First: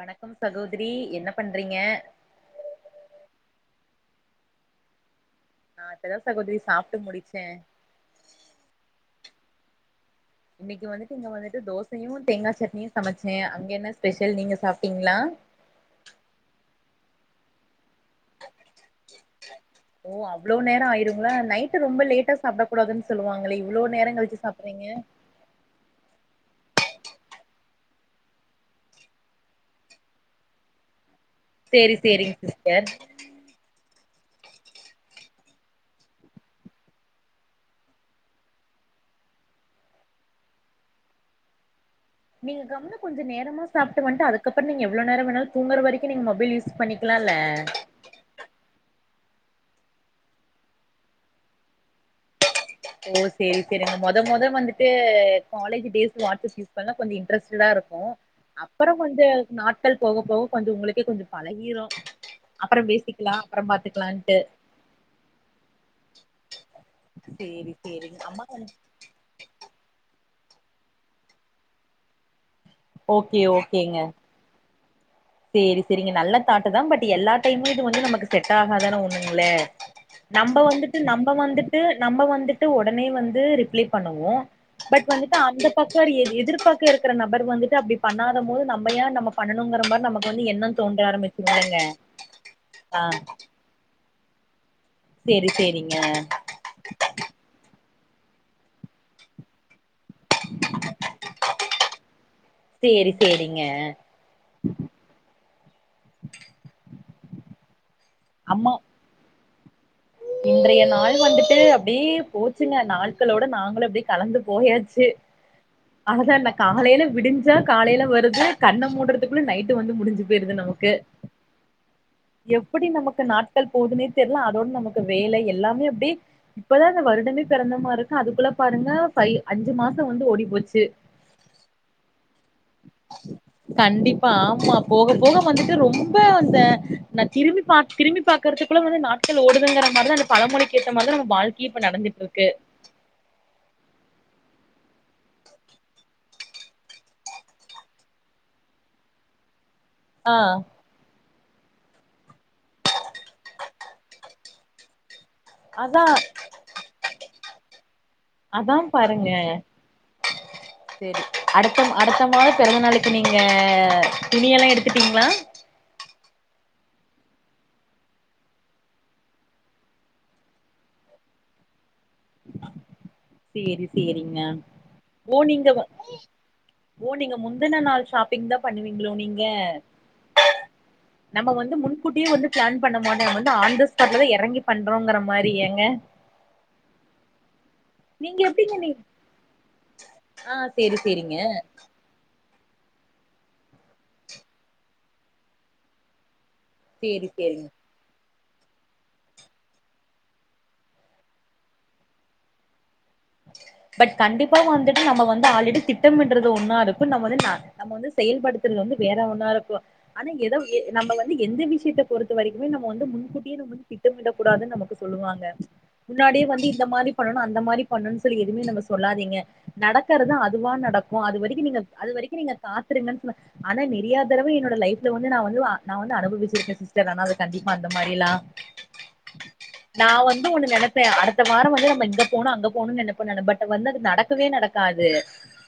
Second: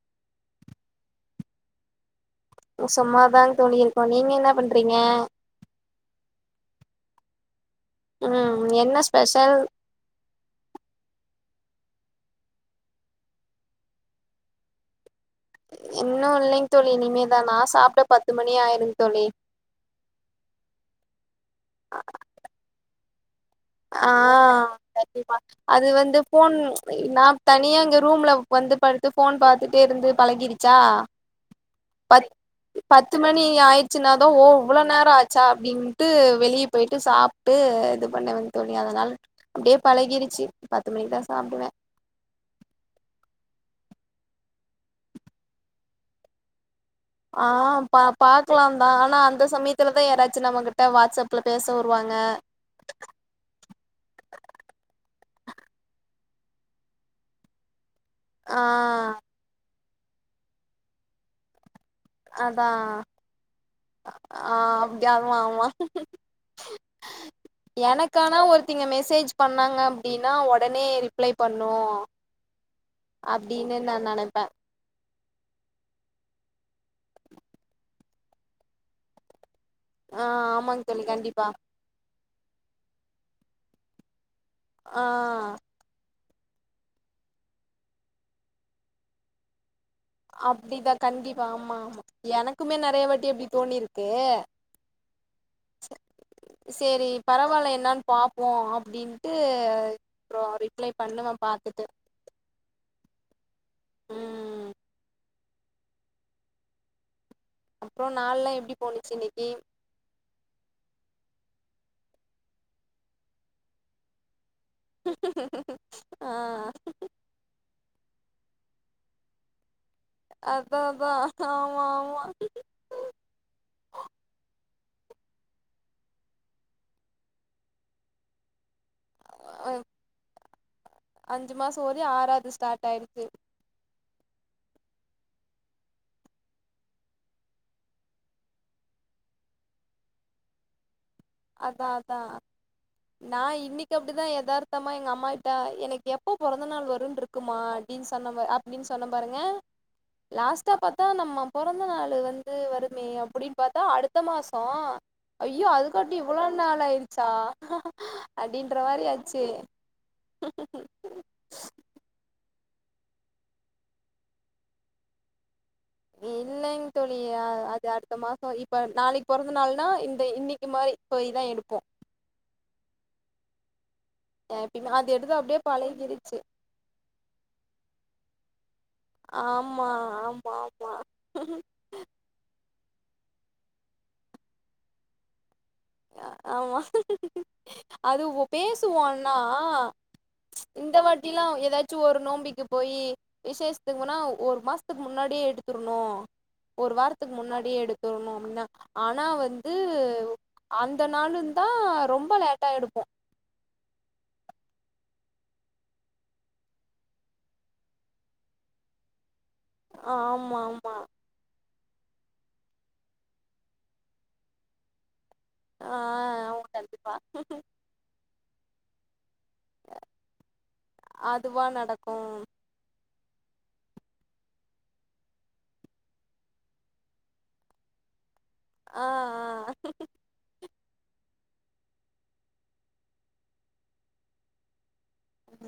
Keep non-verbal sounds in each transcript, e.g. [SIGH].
வணக்கம் சகோதரி என்ன பண்றீங்க சும்மாதாங் தோழி இருக்கோ தோழி நீங்க என்ன பண்றிங்க நா இப்பதா சகோதரி சாப்ட்டு முடிச்சே உம் என்ன ஸ்பெஷல் இன்னைக்கு வந்துட்டு இங்க வந்துட்டு தோசையு தேங்காய் சட்னியும் சமைச்சே அங்க என்ன ஸ்பெஷல் நீங்க சாப்பிட்டீங்களா இன்னு இல்லைங்கு தெரியலைங்க நா சாப்பிட்ட பத்து மணி ஆய் ஓ அவ்வளோ நேர ஆயிருங்கள நைட்டு ரொம்ப லேட்டா சாப்டக்க கூடாதுன் சொல்லுவாங்க ஆ சரிமா அது வந்து போன் நா தனியா இங்க ரூம்ல வந்து படுத்து போன் பாத்துட்டே இருந்து பழகிருச்சா சேரி பத் சேரிங்க சிஸ்டர் பத்து மணி ஆயி சின்னதா ஓ இவ்வளோ நேர ஆச்சா அப்படின்ட்டு வெளியே போயிட்டு சாப்ட்டு இது பண்ண வந் தோழி அதனால அப்படியே பலகிருச்சு பத்து மணிக்கு தா சாப்பிடுவே நீங்க கம்முனு கொஞ்ச நேரமா சாப்ட்டு வண்ட்டு அதுக்கப்ரொ நீங்க எவ்வளவு நேர வேணாலு தூங்குற வரைக்கு நீங்க மொபைல் யூஸ் பண்ணிக்கலால்ல ஆ பா பாக்கலாந்தா ஆனா அந்த சமயத்துலதா யாராச்சு நம்மகிட்ட வாட்ஸ்அப்ல பேச வருவாங்க ஓ சரி சரிங்க மொத மொத வந்துட்டு காலேஜ் டேஸ் வட்ஸ்அப் யூஸ் பண்ணா கொஞ்ச இன்ட்ரஸ்ட்டடாத இருக்கு ஆ அப்பற கொஞ்ச நாட் மக்கள் போக போக கொஞ்ச உங்களுக்கே கொஞ்ஜோ பழகிரு அதா அப்புறம் பேசிக்கலா அப்புறம் பாத்துக்கலான்ட்டு ஆ அப்டியம்மா ஆமா சேரி எனக்கு சேரிங்க ஆன அம்மா ஒருத்தி வந்து இங்க மெசேஜ் பண்ணாங்க அப்டின் ன்னா ஒடனே ரிப்ளை பண்ணு அப்டின்னு நா நெனைப்பே செரி செரிங்க நல்ல தட்டு தா பட் எல்லா டைமு இது வந்து நமக்கு செட் ஆகாதான உண்மங்களே ஆ நம்ப ஆமாங் வந்துட்டு தோழி நம்ப கண்டிப்பா வந்துட்டு நம்ப வந் வந்துட்டு ஒடனே வந்து ரிப்ளை பண்ணுவோம் ஆ பட் வந்துட்டு அந்த பக்க எது எ எதிர்பாக்க இருக்க நபர் வந்துட்டு அப்டி பண்ணாத போது நம்ம ஏ நம்ம பண்ணணுங்கிற மாரி நா அப்டி தா கண்டிப்பா ஆமா ஆமா எனக்குமே ஆ நறைய வாட்டி அப்டி தோணியிருக்கு சேரி சேரிங்க என்னன்னு பாப்போ அப்டின்ட்டு அப்றோ ரிப்ளை பண்ணுவ பாத்துட்டு சேரி சேரிங்க ம் அப்றோ நாள் எல்லாம் அம்மா எப்டி போனுச்சு இன்னை எய்ம் இன்றைய நாள் வந்துட்டு அப்டியே போச்சுங்க நாட்களோட நாங்களும் அப்டியே கலந்து போயாச்சு ஆனா ஆ தா என்ன காலையில விடிஞ்சா காலையில வருது கண்ண மூடுறதுக்குள்ள நைட் டு வந்து முடிஞ்சு போயிருது அதா நமக்கு அதா ஆமா ஆமா எப்டி நமக்கு நாட்கள் போதுன்னே தெர்ல அதோடு நமக் இப்ப வேல எல்லாமே அப்டியே இப்பதான வருடமே பெறந்த மார்ருக்கு அதுக்குள்ள பாருங்க ஃபை அஞ்சு அ- மாசம் வந்து ஓடி போச்சு அஞ்சு மாசோ ஓதி ஆறாவது ஸ்டார்ட் ஆயிடுச்சு கண்டிப்பா ஆமா போ போக போக வந்துட்டு ரொம்ப அந்த நான் திரும்பி பாக் திரும்பி பா்கறதுக்குள்ள வந்து நாட்கள் ஓடுதுங்கற மாரிதான் அந்த பழமொழிக்கேத்த மாரி தா அதான் அதான் நான் இன்னைக்கு அப்படிதான் எதார்த் த்தமா எங்க அம்மகிட்ட எனக்கு எப்போ பொறந்த நாள் வரும் இருக்குமா அப்படின்னு சொன்ன அப்படின்னு சொன்ன பாருங்க ஆ லாஸ்ட்டா பார்த்தா நம்ம பொறந்த நாள் வந்து வருமே அப்படி பார்த்தா அடுத்த மாசம் ஐயோ அதுக் அதா ட்டி இவ்வளோ நாள் ஆயிச்சா அதா அப்படின்ற பாருங்க மாரியாச்சு சேரி அடுத்த அடுத்த மாத பிறந்த நாளுக்கு நீங்க துணிய எல்லா எடுத்துட்டீங்களா இல்லைங்க தோழி அது அடுத்த மாசம் இப்ப நாளைக்கு பிறந்த நாள்னா இந்த இன்னைக்கு மாதிரி போயிதா எடுப்போ செரி சரிங்க எப்பயுமே அது எடுத்து ஓ அப்டியே நீங்க பழகிருச்சு ஓ நீங்க முந்தின நாள் ஷாப்பிங் தா பண்ணுவீங்களோ நீங்க ஆமா ஆமா ஆமா நம்ம வந்து முன்கூட்டியேி வந்து பிளான் பண்ண மாட்ட வந்து ஆன் தா ஸ்பாட்ல தா இறங்கி பண்றோங்கிற மாரிங்க ஆமா அது நீங்க எப்டிங்க நீ பேசுவொந்நா ஆ இந்த சேரி வாட்டி சேரிங்க லாம் ஏதாச்சும் ஒரு நோம்பிக்கு போயி விசேஷத்துக்குன்னா ஒரு மாசத்துக்கு முன்னாடியே எடுத்துிரணும் ஒரு சேரி வாரத்துக்கு சேரிங்க முன்னாடியே எடுத்துடணும் [UNINTELLIGIBLE] ஆனா வந்து அந்த நாலுந்தா ரொம்ப லேட்டா எடுப்போம் பட் கண்டிப்பா வந்துட்டு நம்ம வந்து ஆல்ரெடி திட்டமிட்ரது ஒன்னா இருக்கும் நம்ம வந்து நம்ம வந்து செயல்படுத்துறது வந்து வேற ஒன்னா இருக்கும் ஆனா ஏதோ ஆமா ஆமா நம்ம வந்து எந்த வி சீத்தை பொறுத்த வரைக்கும் நம்ம வந்து முன்கூட்டிய வந்து திட்டமிடகூடாது நமக்கு சொல்லுவாங்க ஆ முன்னாடியே ஆமா வந்து இந்த கண்டிப்பா மாரி பண்ணனும் அந்த மாரி னு சொல்லி எதுவுமே நம்ம சொல்லாதீங்க நடக்கறதா அதுவா நடக்கும் அது அதுவா வரைக்கும் நீங்க அது நடக்கு வரைக்கும் நீங்க காத்துருங்கன் ஆனா நெறியாதடவை என்னோட லைப்ல வந்து நான் வந்து நான் வந்து அனுபவிச்சிருக்கேன் சிஸ்டர் ஆனா அது கண்டிப்ப அந்த மாரி எல்லாம் ஆஹ் ஆஹ் ஒன்னு நெனப்பே அடுத்த வாரம் வந்து நம்ம இங்க போனும் அங்க போ [UNINTELLIGIBLE] பட் வந்து நடக்கவே நடக்காது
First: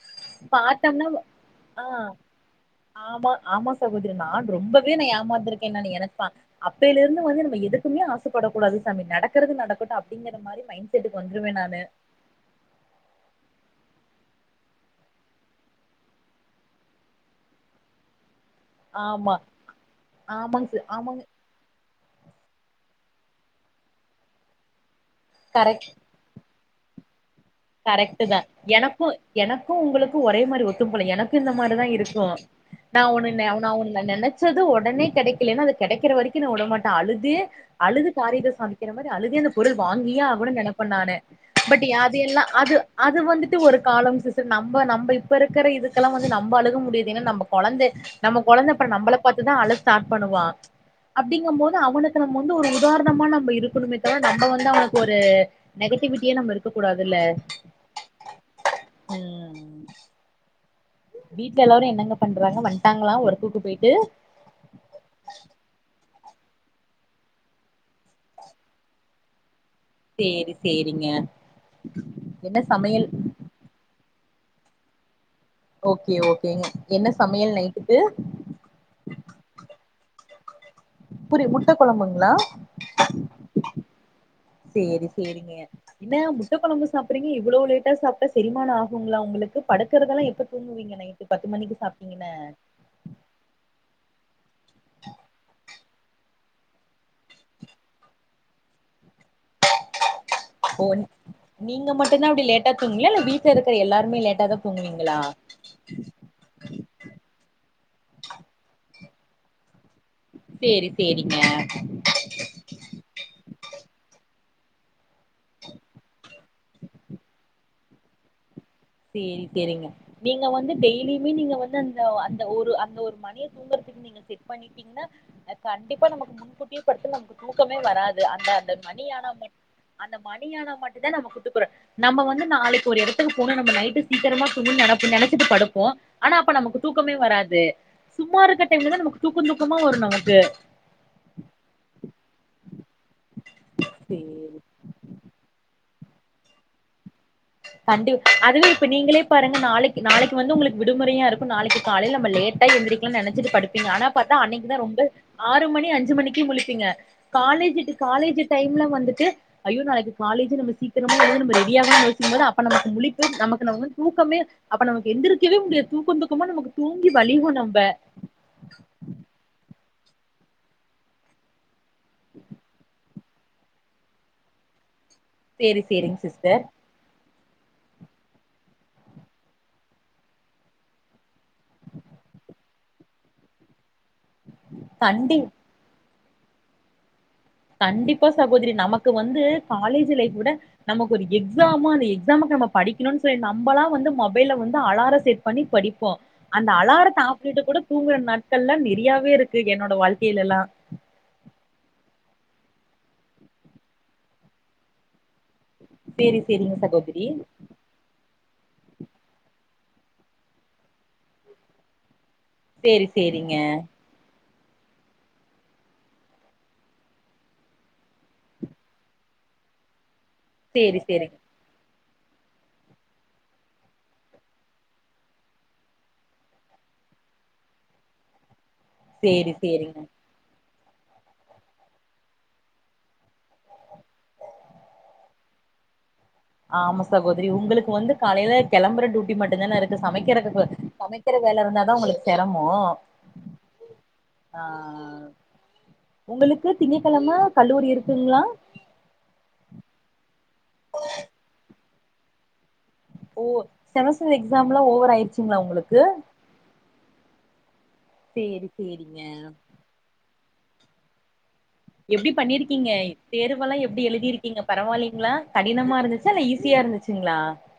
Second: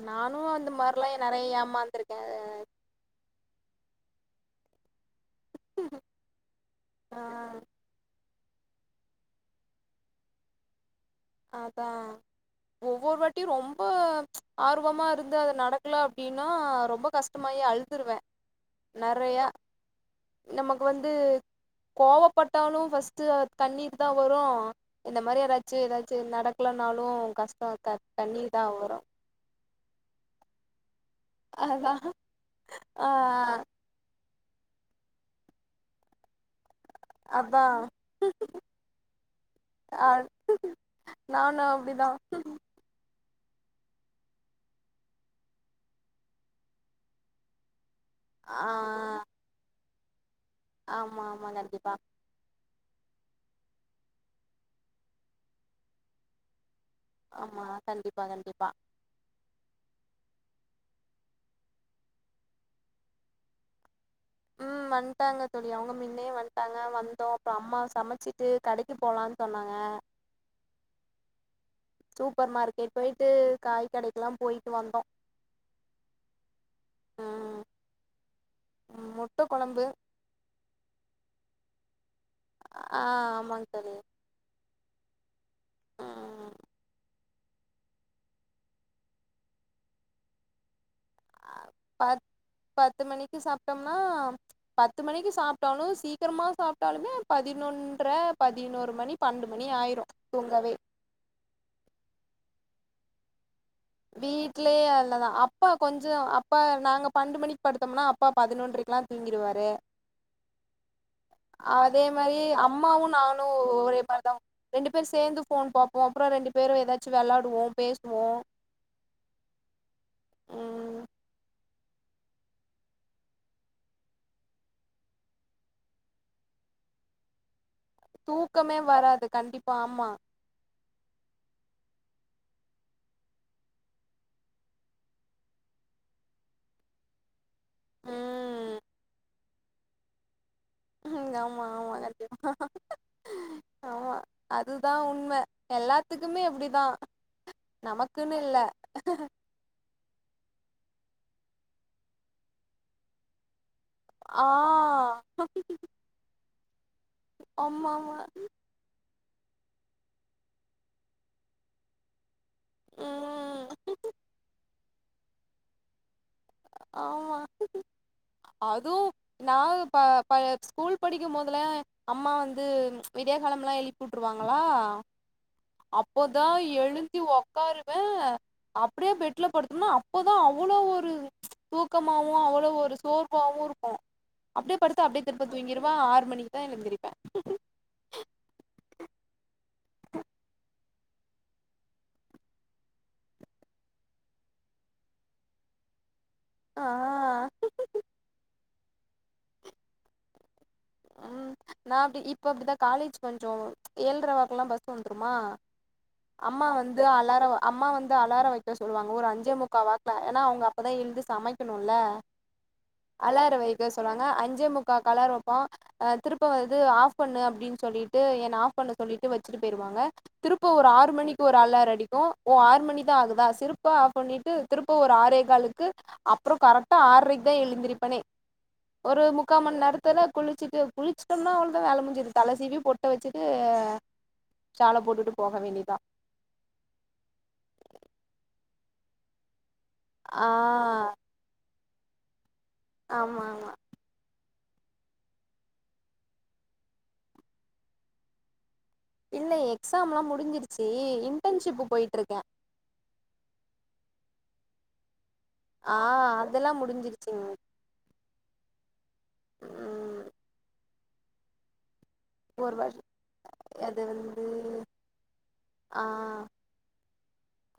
நானும் அந்த பாத்தோம்னா மாரிலாம் நிறையா ஆ ஏமாந்திருக்கேன் ஆமா ஆமா சகோதரி நான் ரொம்பவே நான் ஏமாத் [UNINTELLIGIBLE] அப்பில இருந்து வந்து நம்ம எதுக்குமே ஆசை படக்கூடாது சாமி நடக்கிறது நடக்கட்டும் அப்படிங்கிற மாரி மைண்ட சட்டு வந்துடுவே நானு அதா ஒவ்வொரு வாட்டியும் ரொம்ப ஆர்வமா இருந்து அத நடக்கல அப்படின்னா ரொம்ப கஷ்டமாயி அழுதுருவே ஆமா நெறையா ஆமாங் நமக்கு சார் வந்து ஆமாங்க கோவப்பட்டாலு ஃபர்ஸ்ட்டு அ கண்ணிர் தா வரும் இந்த மாரி ஏதாச்சு ஏதாச் நடக்லனாலும் கஷ் கரெக்ட்டு தா எனக்கும் எனக்கும் உங்கக்கும் ஒரே மாரி ஒத்தும் போல எனக் க்கு இந்த மாரிதா அதா இருக்கும் நா ஆ ஒண்ணு நெ நா ஒண்ணு நென நெனைச்சது ஒடனே கெடைக்கலனா அது கெடைக்கிற வரைக்கு நா வுடமாட்டே நா அழுதே அதா அழுது காரியத்த சாதிக்கிற மாரி அழுதே அந்த பொருள் அ வாங்கியே ஆகணு நெனைப்பே நானு பட் என் அது எல்லாம் [UNINTELLIGIBLE] அது வந்துட்டு ஒரு காலம் சிஸ்டர் நம்ப நம்ப இப்ப இருக்கற இதுக்கெல்லாம் வந்து நம்ப அழுக முடியாது ஏன்னா நம்ம கொழந்தை நம்ம ஆ கொழந்த அப்றம் நம்பள பாத்து தான அழுக ஸார்ட் பண்ணுவா ஆமா ஆமா அப்படிங்கும் போது கண்டிப்பா அவனுக்கு நம்ம வந்து ஒரு உதாரணமா நம்ம இருக்கணுமே தவிர நம்ம வந்து அவனுக்கு ஒரு நெகட்டிவிட்டியே நம்ம இருக்க கூடாதுல்ல ஆமா கண்டிப்பா கண்டிப்பா ம் வீட்ல எல்லாரும் என்னங்க பண்றாங்க வந்துட்டாங்களாம் ஒர்க்குக்கு போயிட்டு உம் வந்துட்டாங்க தோழி அவங்க முன்னே வந்துட்டாங்க வந்தோம் அப்புறம் அம்மா சமைச்சிட்டு கடைக்கு போலான்னு சொன்னாங்க சேரி சேரிங்க சூப்பர் என்ன சமையல் போய்ட்டு வந்தோம் ஓகே ஓகேங்க என்ன சமையல் நைட்டு உம் முட்டை குழம்பு புரி முட்டை குழம்புங்க ஆஹ் ஆமாங்க சரி சேரி சேரிங்க என்ன முட்டை குழம்பு சாப்பிறீங்க இ்வளோ லேட்டா சாப்பிட்டா செரிமானம் ஆகுகங்களா உங்களுக்கு படுக்கறதெல்லாம் எப்ப தூங்குவீங்கே பத் பத்து மணிக்கு சாப்பிட்டோம்னா பத்து மணிக்கு சாப்பிட்டோனும் சீக்கிரமா சாப்பிட்டாலுமே பதினொன்ற பதினோரு மணி பன்ன ஓ நீங்க மட்டும் தான் அப்படி லேட்டா ட்டா தூங்குவீங்களா இல்லை வீட் வீட்லேயே அல்லதான் அப்பா கொஞ்சம் அப்பா நாங்க பண்டு மணிக்கு படுத்தோம்னா அப்பா பதினொன்றக்குெல்லாம் தூங்கிடுவாரு சேரி சேரிங்க அதே மாதிரி அம்மாவும் நானும் ஒரே மாதிரி தான் ரெண்டு பேரும் சேர்ந்து போன் பார்ப்போம் அப்புறம் ரெண்டு பேரும் ஏதாச்சும் விளாடுவோம் பேசுவோம் சேரி சேரிங்க நீங்க வந்து ம் டெய்லியுமே நீங்க வந்து அந்தந்த, அந்த ஒரு அந்த ஒரு மணிய தூங்கறதுக்கு நீங்க செட் பண்ணிட்டீங்னா அ கண்டிப்பா நமக்கு முன்கூட்டியே பட்தா நமக்கு தூ க்கமே வராது அந்த அந்த தூக்கமே மணி வராது ஆனா மட் கண்டிப்பா ஆமா அந்த மணி ஆனா மட் துதான் நம்ம குட்டுபோற நம்ம வந்து நாளைக்கு ஒரு இடத்துக்கு போன ந இந்த நைட்டு சீக்கிரமா தூங்கு நெனச்சி நெனச்சிட்டு படுப்போம் ஆனா அப்ப நமக்கு தூக்கமே வராது சும்மா இருக்க ம் டைம்ல தா நமக்கு தூக்க தூக்கமா வரும் நமக்கு உஹ ஆமா ஆமா கண்டி ஆஹ் ஆஹ் ஆமா சேரி அதுதான் உண்ம எல்லா அதுக்குமே அப்படிதான் கண்டி அதுவே இப்ப நீங்களே பாருங்க நாளைக்கு நாளைக்கு வந்து உங்களுக்கு விடுமுறையா இரு நாளைக்கு கால நம்ம லேட்டா எந்திரிக்கன் நெனச்சிட்டு படு பிங்க ஆனா பாத்தா ஆ அன்னைக்கு தான் ரொம்ப ஆறு மணி அஞ்சு மணிக்கு முழிப்பீங்க ஆமா காலேஜிடு ஆமா காலேஜ் டைம்ல வந்துட்டு ஐயோ நாளைக்கு காலேஜு நம்ம சீக்கிரமா [UNINTELLIGIBLE] நம்ம ரெடியாகலாமே போது அப்ப நமக்கு முழிப்பு நமக்கு ம் நவு தூக்கமே அப்ப நமக்கு எந்திரிக்கவே முடியது தூக்கந்து ஆமா அதுவு நா ப ப ஸ்கூல் படிக்கும்போதல அம்மா வந்து விடிய காலம் எல்லாம் எழுப்பி உட்டுருவாங்களா சேரி சேரிங்க அப்போதா சிஸ்டர் எழுதி ஒ ட்காருவே அப்டியே பெட்ல படுத்தும்னா அப்போதா அவ்வளோ ஒரு தூக்கமாவு அவ்வளோ ஒரு சோர்வாவு இருக்கும் அப்டே படுத்து அப்டே கண்டிப்பா திருப்ப தூங்கிருவா ஆற் மணிக்கு தா எழுந்திருப்ப கண்டிப்பா சகோதரி நமக்கு வந்து காலேஜ் லைஃப் விட நமக்கு ஒரு எக்ஸாமா அந்த எக்ஸாமுக்கு நம்ம படிக்கணு சொல்லி நம்பளா வந்து மொபைல்ல வந்து அலாரம் செட் பண்ணி படிப்போம் அந்த ஆ அலாரத்த ஆஃப் பண்ணிட்டு கூட தூங்கற நாட்கள்லா நெ நரியாவே இருக்கு என்னோட வாழ்க்கைல எல்லா உம் நா அப்டி இப்ப அப்டிதா காலேஜ் கொஞ்சம் ஏழ்டர வாக்கெல்லா பஸ் வந்துருமா சேரி அம்மா சேரிங்க வந்து சகோதரி அலார, அம்மா வந்து அலார வை சொல்லுவாங்க ஒரு அஞ்சே முக்கா வாக்ல ஏன்னா அவுங்க அப்பதா எழ்ந்து சமைக்கணும்ல சேரி அலார சேரிங்க வைக சொல்லுவாங்க அஞ் ஞ்சே முக்காக் அலாரம் வப் பா திருப்ப வந்து ஆஃப் பண்ணு அப்டின்னு சொல்லிட்டு என்ன ஆஃப் பண்ண சொல்லிட்டு வச்சுட்டு போயிருவாங்க திருப்ப ஒரு சேரி ஆறு சேரிங்க மணிக்கு ஒரு அலார அடி கு ஓ ஆறு மணிதா ஆகுதா சிறப்பா ஆஃப் பண்ணிட்டு திருப்ப ஒரு ஆறே காலுக்கு அப்புறம் கரெக்டா ஆற்ரைக்கு தா எழுந்திருப்பனே ஒரு சேரி முக்கா மன் சேரிங்க நேரத் ல்ல குளிச்சுட்டு குளிச்சுிட்டோம்னா அவுள்தா வேல முஞ்சுது தல சீவி பொட்டு வச்சுட்டு ஆ ஷால போட்டுட்டு போக வேண்டியதா ஆமா சகோதரி உங்களுக்கு வந்து காலையில கெளம்பற டியூட்டி மட்டும்தான இரு ஆ சமைக்கிறதுக்கு சமைக்கிற வேல இருந்தா உங்களுக்கு பே தமோ ஆமா ஆமா ஆ உங்களுக்கு திங்க கழம கல்லூரி இருக்குங்ளா இல்ல எக்ஸாம் லா முடிஞ்சிருச்சி இன்டர்ன்ஷிப் போய்ட்டு இருக்க ஓ செமஸ்டர் எக்ஸாம்லா ஓவர் ஆய்ருச்சு ஆ அதெல்லா முடிஞ்சிருச்சிங் சேரி சேரி ய எப்டி ஒரு வருஷ பண்ணிருக்கீங்க தேர்வெல்லா அது எப்டி வந்து எழுதிருக்கீங்க பரவால்லைங்ளா கடினமா ஆ இருந்துச்சா இல்ல ஈஸியா இருந்துச்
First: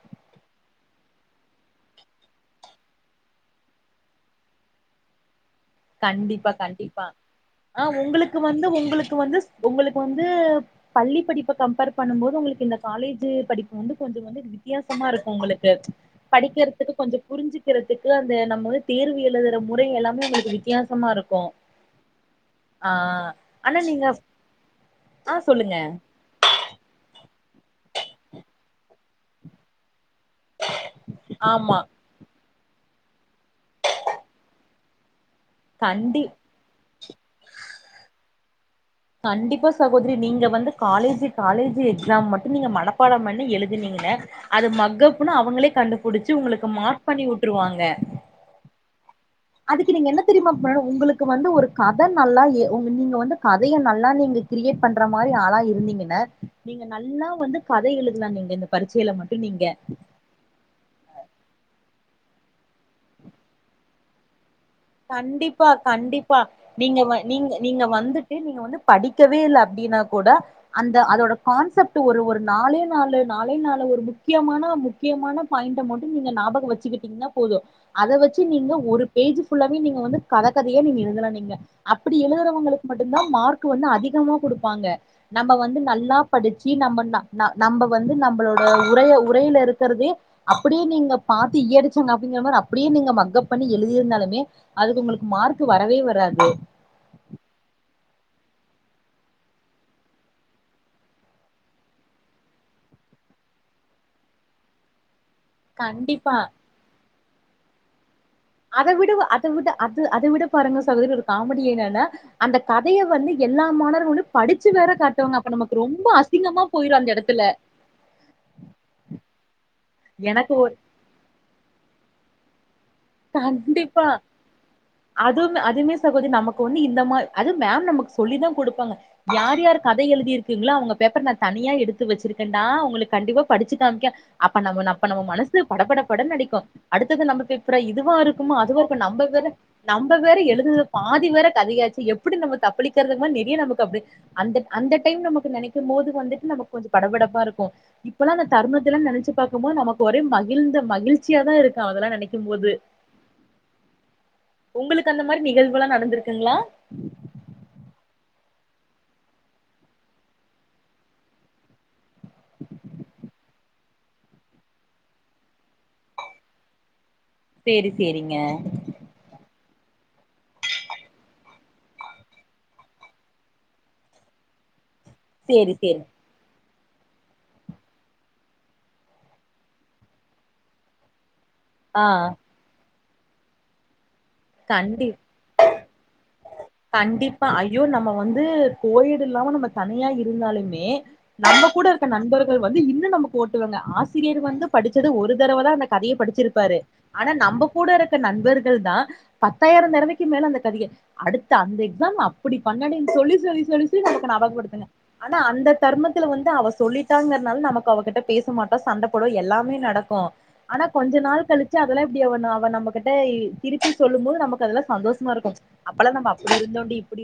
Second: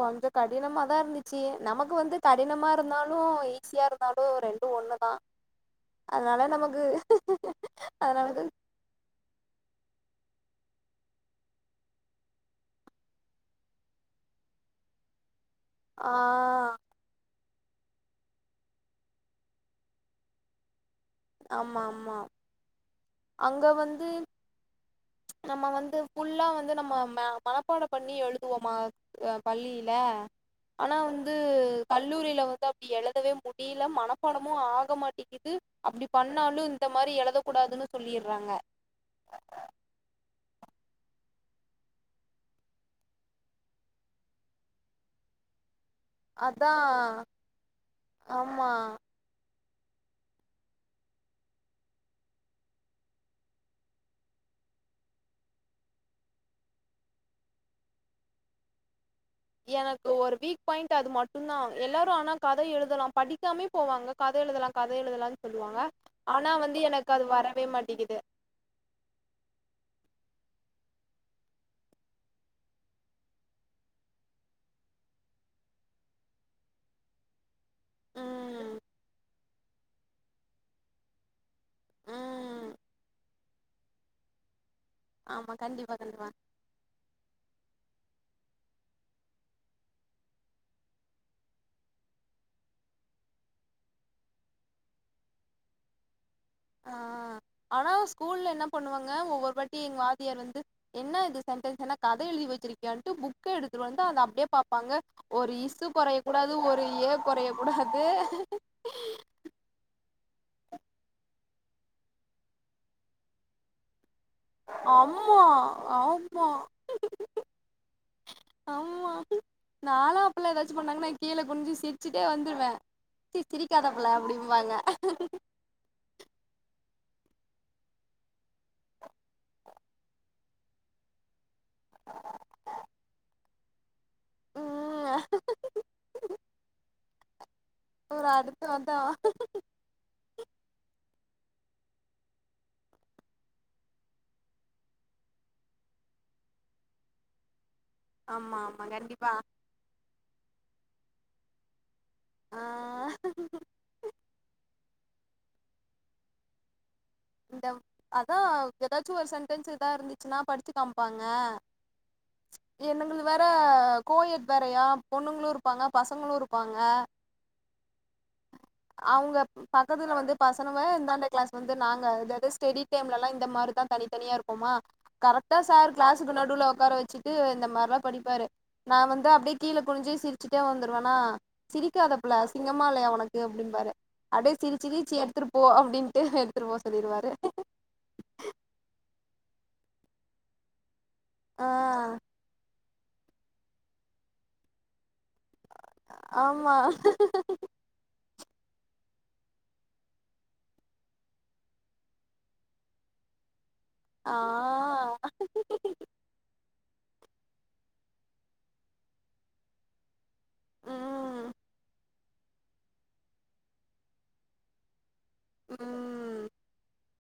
கொஞ்சோ கடினமா தா இருந்து சு நமக்கு வந்து கடினமா இருந்தாலு ஈஸியா இருந்தாலு ரெண்டு ஒண்ணுதா அதனால கண்டிப்பா நமக்கு கண்டிப்பா ஆ உங்களுக்கு அதனாலது வந்து உங்களுக்கு வந்து உங்களுக்கு வந்து பள்ளி படிப்ப கம்பர் பண்ணும் போது உங்களுக்கு இந்த காலேஜூ படிப்பு வந்து கொஞ்சோ வந்து வித்தியாசமா இருக்கு உங்களுக் ஆ [UNINTELLIGIBLE] படிக்கிற்துக்கு கொஞ்சோ புரிஞ்சு கிறதுக்கு அந்த நம்ம தேர்வு எழுதுற முறை எல்லாமே உங்குளுக் வித் ஆமா ஆமா ஆ அங்க ஆனா வந்து நீங்க ஆ ச் நம்ம சொல்லுங்க வந்து புல்லா வந்து நம்ம ம மனப்பாடோ பண்ணி எழுதுவோமா ஆ பள்ளியில ஆனா வந்து ஆமா கல்லூரில வந்து அப் எழுதவே முடில மனப்பாடமு ஆக மாட் தன் பண்ணாலு இந்த மாரி எழுத கூடாதுன் சொல்லிர் றாங்க கண்டிப்பா சகோத்ரி நீங்க வந்து காலேஜூ காலேஜு எக்ஸம் மட்டு நீங்க மனப்பாடோ பண்ணி எழுதினீங்கன அது மக்கப்பு அவங்களே கண்டு புடிச்சு உங்களுக்கு அதா மார்க் பண்ணி உட்ருவாங்க ஆமா அதுக்கு நீங்க என்ன தெரிமா பண்ணணு உங்களுக்கு வந்து ஒரு கத நல்லா ஏ நீங்க வந்து கதைய நல்லா நீங்க க்ரியேட் பண்ற மாரி ஆளா இருந்தீங்கன்ன நீங்க நல்லா வந்து கத எழுதலா நீங்க இந்த பரிச்சைல மட்டு எனக்கு ஒரு வீக் பாய்ண்ட் அது மட்டு தா எல்லாரு ஆனா கத எழுதலா படிக்காமே போவாங்க கத எழுதலா கதை எழுதலான்னு கண்டிப்பா சொல்லுவாங்க கண்டிப்பா ஆனா வந்து நீங்க எனக்கு வ அது நீங்க வரவே நீங்க மாட்டேங்குது வந்துட்டு நீங்க வந்து படிக்கவே இல்ல அப்டினா கூட அந்த அதோட கான்செப்ட் ஒரு ஒரு நாலே நாலு நாலே நாலு ஒரு முக்கியமான முக்கியமான பாய்ண்ட மட்டு நீங்க ஞாபகோ வச்சுகிட்டீங்கனா போது அத வச்சு ம் நீங்க ஒரு பேஜ் ஃபுல்லாவே நீங்க வந்து கத கதயா நீங்க எழுதலா நீங்க அப்டி ம் எழுதுறங்களுக்கு மட்டுந்தா மார்க் கு வந்து அதிகமா குடுப் பாங்க ஆமா நம்ப வந்து கண்டிப்பா நல்லா கண்டிப்பா படிச்சு நம்ப நா நம்ப வந்து நம் உங்களோட உடைய உரைல இருக்கறுதே அப்பிடியே நீங்க பாத்து இய்யடிச்சாங் காப்பிங்ற மாரி அப்பிடியே நீங்க மக்கப் பண்ணி எழுதி இருந்தாலுமே அதுக்கு உங்களுக்கு மார்க்கு வரவே வராது ஆ ஆனா ஸ்கூல்ல என்ன பண்ணுவாங்க ஒவ்வொர் வாட்டி எங்க வாத்தியார் வந்து என்ன இது சென்டன்ஸ் என்ன கத எழுதி வச்சிருக்கியான்ட்டு புக்க எடுத்துட் வந்து அத அப்டியே பாப்பாங்க ஒரு இஸ்ஸு கொறைய கண்டிப்பா கூடாது ஒரு எ கொறைய கூடாது அத விடவு அத உட அது அத விட பாருங்க சகோத்ரி ஒரு காமடி என்னன்னா அந்த கதைய வந்து எல்லா மாணர்களு அம்மா ஆமா அசிங்கமா போயிரு அந்த எடத்துல ஆமா நாளா அப்புலா எனக்கு ஒரு எதாச்சு பண்ணாங்கனா கீழ குன்ஞ்சு சிர்ச்சிட்டே வந் துர்வ கண்டிப்பா அதும்ம அதுமே சகோதி நம்மக்கு வந்து இந்த மா அது மேம் நமக் சொல்லி தா குடுப்பாங்க யார் யாரு கத எழுதிருக்கிங்ளோ அவுங்க பேப்பர் நா தனியா எடுத்து வச்சிருக்கன்டா உங்குளுக் கண்டிப்பா படிச்சு காம்க்க அப்ப நம்ம நப்ப ம் நம மனசு பட பட படன்னு அடிக்கு அடுத் தது நமக்கு அப்புற இதுவா ஒரு இருக்குமா அடுத்து அதுவா வந்தா இருக்கு நம்ப வேற நம்ப வேற எழுதுத பா தி வர கதையாச்சு எப்புடி நம்ம தப்பளிக்கற்து அது மாரி நெறிய நமுக்கு அப்டி அந்த அந்த டைம் நமக்கு நெனைக்கும் போது வந்துட்டு நமக் கொஞ்சம் படபடப்பா இருக்கும் இப்பல்லா இந்த ஆமா ஆமா தருணத்துலா கண்டிப்பா நெனச்சு பாக்கும் போது நமக் ஒரே ம கிழ்ந்த மகிழ்சியா தா இருக்கு அதலா நெனை ஆ க்கும்போது உங்களுக்கு அந்த மாரி நிகழ்வுலா நடந்திருக்குங்ளா உண்டவ் அதான் எதாச்சு ஒரு சென்ட்டன்ஸ் இதா இருந்துச்சுனா படிச்சு காம்ப்பாங்க எண்ணங்கள்து வேற ஆஹ் கோயட் வேறயா பொண்ணுங்குளும் இருப்பாங்க பசங்களும் இருப்பாங்க சேரி சேரிங்க அவங்க பக்கத்துல வந்து பசனுவ இந்தாண்ட கிளாஸ் வந்து நாங் க அதாது ஸ்டெடி டைம்லலா இந்த மாரிதா தனித்தனியா இருப்போமா கரக்ட்டா சேரி சார் சேரி கிளாஸுக்கு நடுவுல உக்கார வச்சிட்டு இந்த மார்லா படிப்பாரு நா வந்து அப்டியே கீழ குனுஞ்சு சிரிச்சுட்டே வந்துருவனா ஆ சிரிக்காதப்புல அசிங்கமா இல்லையா ஒனக் கு அப்டின் பாரு அப்டே சிரிச் கண்டி சிரிச்சு எடுத்துட்டு போ அப்டின்ட்டு எடு கண்டிப்பா ஐயோ நம்ம வந்து கோயிடு இல்லாம நம்ம தனியா இருந்தாலுமே நம்ம ஆ கூட இருக்க நண்பர்கள் வந்து இன்னு ம் இது நமக்கு ஓட்டுவங்க ஆசிரியர் வந்து படிச்சது ஒரு தடவ தா அந்த கதையே ஆமா படிச்சிருப்பாரு ஆனா நம்ப கூட இருக்க நண்பர் கள்தா பத்தாயிர தறவைக்கு மேல அந்த கதைய அடுத் த அந்த எக்ஸாம் அப்படி பண்ணடேன்னு சொல்லி சொல்லி சொல்லி டு நமக்கு ந ஆ அவபடுத்துங்க ஆனா அந்த தர்மத்தில வந்து அவ சொல்லிட் ட்டாங்கறனால நமக்கு அவகிட்ட பேச மாட்டோ சண்டை போடும் எல்லாமே நடக்கு ஆனா கொஞ்ச நாள் ம் கழிச்சு அதெல்லா இப்டி அவ அவ நம்மகிட்ட திருப்பி சொல்லு போது நமக்கு அதெல்லா சந்தோஷ மாருக்கும் அப்பெல்லா நம்ம ம் இருந்தோம் டி இப்டி